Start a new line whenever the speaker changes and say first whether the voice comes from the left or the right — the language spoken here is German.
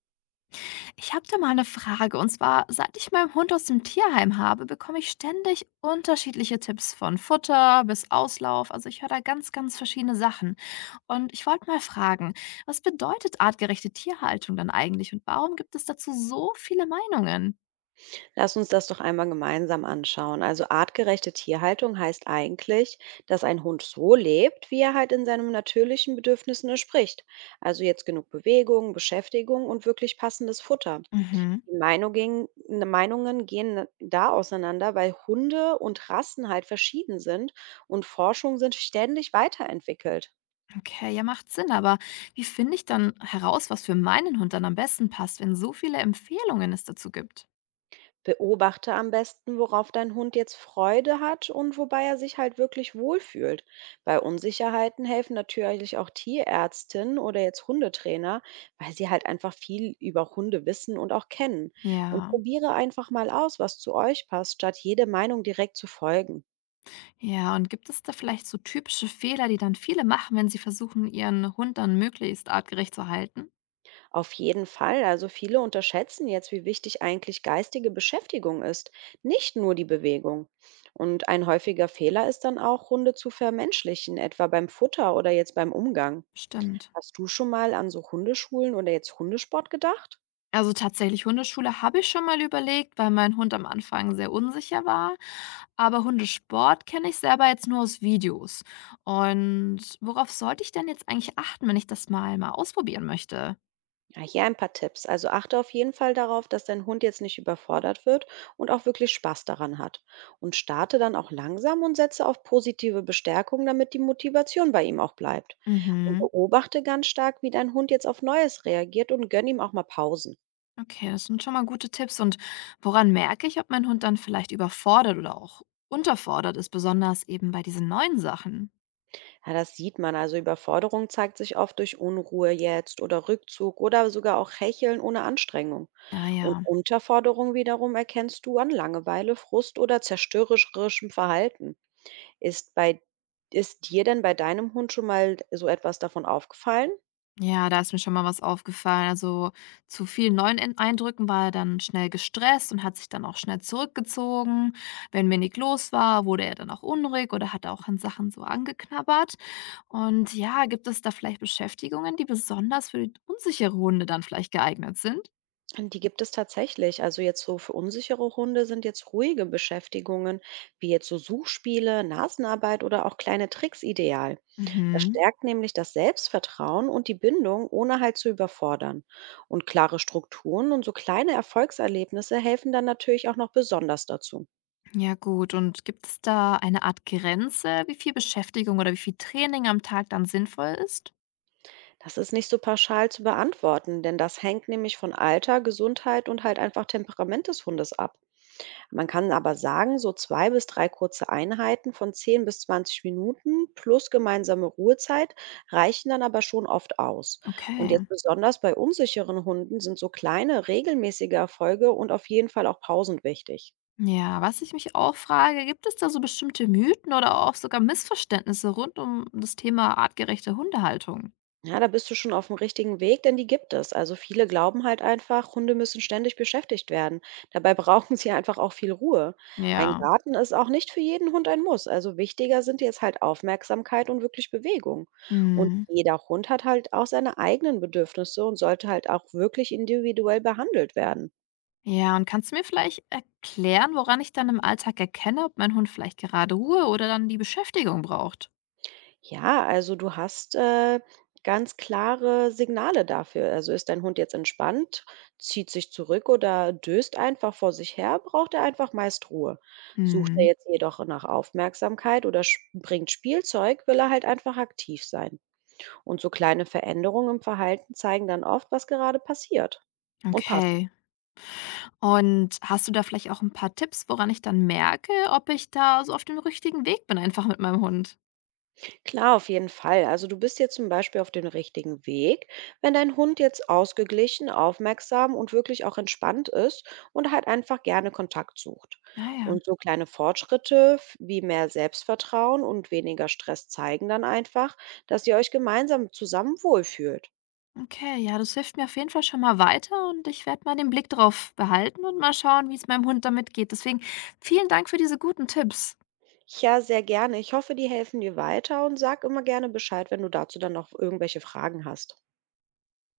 left: Ich habe da mal eine Frage. Und zwar, seit ich meinen Hund aus dem Tierheim habe, bekomme ich ständig unterschiedliche Tipps von Futter bis Auslauf. Also ich höre da ganz verschiedene Sachen. Und ich wollte mal fragen, was bedeutet artgerechte Tierhaltung dann eigentlich und warum gibt es dazu so viele Meinungen?
right: Lass uns das doch einmal gemeinsam anschauen. Also artgerechte Tierhaltung heißt eigentlich, dass ein Hund so lebt, wie er halt in seinen natürlichen Bedürfnissen entspricht. Also jetzt genug Bewegung, Beschäftigung und wirklich passendes Futter.
left: Mhm.
right: Die Meinungen gehen da auseinander, weil Hunde und Rassen halt verschieden sind und Forschungen sind ständig weiterentwickelt.
left: Okay, ja, macht Sinn. Aber wie finde ich dann heraus, was für meinen Hund dann am besten passt, wenn so viele Empfehlungen es dazu gibt?
right: Beobachte am besten, worauf dein Hund jetzt Freude hat und wobei er sich halt wirklich wohlfühlt. Bei Unsicherheiten helfen natürlich auch Tierärztinnen oder jetzt Hundetrainer, weil sie halt einfach viel über Hunde wissen und auch kennen. Und
left: Ja.
right: probiere einfach mal aus, was zu euch passt, statt jede Meinung direkt zu folgen.
left: Ja, und gibt es da vielleicht so typische Fehler, die dann viele machen, wenn sie versuchen, ihren Hund dann möglichst artgerecht zu halten?
right: Auf jeden Fall. Also viele unterschätzen jetzt, wie wichtig eigentlich geistige Beschäftigung ist, nicht nur die Bewegung. Und ein häufiger Fehler ist dann auch, Hunde zu vermenschlichen, etwa beim Futter oder jetzt beim Umgang.
left: Stimmt.
right: Hast du schon mal an so Hundeschulen oder jetzt Hundesport gedacht?
left: Also tatsächlich, Hundeschule habe ich schon mal überlegt, weil mein Hund am Anfang sehr unsicher war. Aber Hundesport kenne ich selber jetzt nur aus Videos. Und worauf sollte ich denn jetzt eigentlich achten, wenn ich das mal ausprobieren möchte?
right: Ja, hier ein paar Tipps. Also achte auf jeden Fall darauf, dass dein Hund jetzt nicht überfordert wird und auch wirklich Spaß daran hat. Und starte dann auch langsam und setze auf positive Bestärkung, damit die Motivation bei ihm auch bleibt. Und
left: Mhm.
right: beobachte ganz stark, wie dein Hund jetzt auf Neues reagiert und gönn ihm auch mal Pausen.
left: Okay, das sind schon mal gute Tipps. Und woran merke ich, ob mein Hund dann vielleicht überfordert oder auch unterfordert ist, besonders eben bei diesen neuen Sachen?
right: Ja, das sieht man. Also Überforderung zeigt sich oft durch Unruhe jetzt oder Rückzug oder sogar auch Hecheln ohne Anstrengung.
left: Ah
right: Und
left: ja.
right: Unterforderung wiederum erkennst du an Langeweile, Frust oder zerstörerischem Verhalten. Ist bei Ist dir denn bei deinem Hund schon mal so etwas davon aufgefallen?
left: Ja, da ist mir schon mal was aufgefallen. Also zu vielen neuen Eindrücken war er dann schnell gestresst und hat sich dann auch schnell zurückgezogen. Wenn wenig los war, wurde er dann auch unruhig oder hat auch an Sachen so angeknabbert. Und ja, gibt es da vielleicht Beschäftigungen, die besonders für unsichere Hunde dann vielleicht geeignet sind?
right: Und die gibt es tatsächlich. Also jetzt so für unsichere Hunde sind jetzt ruhige Beschäftigungen, wie jetzt so Suchspiele, Nasenarbeit oder auch kleine Tricks ideal. Das
left: Mhm.
right: stärkt nämlich das Selbstvertrauen und die Bindung, ohne halt zu überfordern. Und klare Strukturen und so kleine Erfolgserlebnisse helfen dann natürlich auch noch besonders dazu.
left: Ja gut, und gibt es da eine Art Grenze, wie viel Beschäftigung oder wie viel Training am Tag dann sinnvoll ist?
right: Das ist nicht so pauschal zu beantworten, denn das hängt nämlich von Alter, Gesundheit und halt einfach Temperament des Hundes ab. Man kann aber sagen, so 2 bis 3 kurze Einheiten von 10 bis 20 Minuten plus gemeinsame Ruhezeit reichen dann aber schon oft aus. Und
left: Okay.
right: jetzt besonders bei unsicheren Hunden sind so kleine, regelmäßige Erfolge und auf jeden Fall auch Pausen wichtig.
left: Ja, was ich mich auch frage, gibt es da so bestimmte Mythen oder auch sogar Missverständnisse rund um das Thema artgerechte Hundehaltung?
right: Ja, da bist du schon auf dem richtigen Weg, denn die gibt es. Also viele glauben halt einfach, Hunde müssen ständig beschäftigt werden. Dabei brauchen sie einfach auch viel Ruhe. Ein
left: Ja.
right: Garten ist auch nicht für jeden Hund ein Muss. Also wichtiger sind jetzt halt Aufmerksamkeit und wirklich Bewegung. Und
left: Mhm.
right: jeder Hund hat halt auch seine eigenen Bedürfnisse und sollte halt auch wirklich individuell behandelt werden.
left: Ja, und kannst du mir vielleicht erklären, woran ich dann im Alltag erkenne, ob mein Hund vielleicht gerade Ruhe oder dann die Beschäftigung braucht?
right: Ja, also du hast ganz klare Signale dafür. Also ist dein Hund jetzt entspannt, zieht sich zurück oder döst einfach vor sich her, braucht er einfach meist Ruhe. Sucht er
left: Mhm.
right: jetzt jedoch nach Aufmerksamkeit oder bringt Spielzeug, will er halt einfach aktiv sein. Und so kleine Veränderungen im Verhalten zeigen dann oft, was gerade passiert und passt.
left: Okay. Und hast du da vielleicht auch ein paar Tipps, woran ich dann merke, ob ich da so auf dem richtigen Weg bin, einfach mit meinem Hund?
right: Klar, auf jeden Fall. Also du bist jetzt zum Beispiel auf dem richtigen Weg, wenn dein Hund jetzt ausgeglichen, aufmerksam und wirklich auch entspannt ist und halt einfach gerne Kontakt sucht.
left: Ja, ja.
right: Und so kleine Fortschritte wie mehr Selbstvertrauen und weniger Stress zeigen dann einfach, dass ihr euch gemeinsam zusammen wohlfühlt.
left: Okay, ja, das hilft mir auf jeden Fall schon mal weiter und ich werde mal den Blick drauf behalten und mal schauen, wie es meinem Hund damit geht. Deswegen vielen Dank für diese guten Tipps.
right: Ja, sehr gerne. Ich hoffe, die helfen dir weiter und sag immer gerne Bescheid, wenn du dazu dann noch irgendwelche Fragen hast.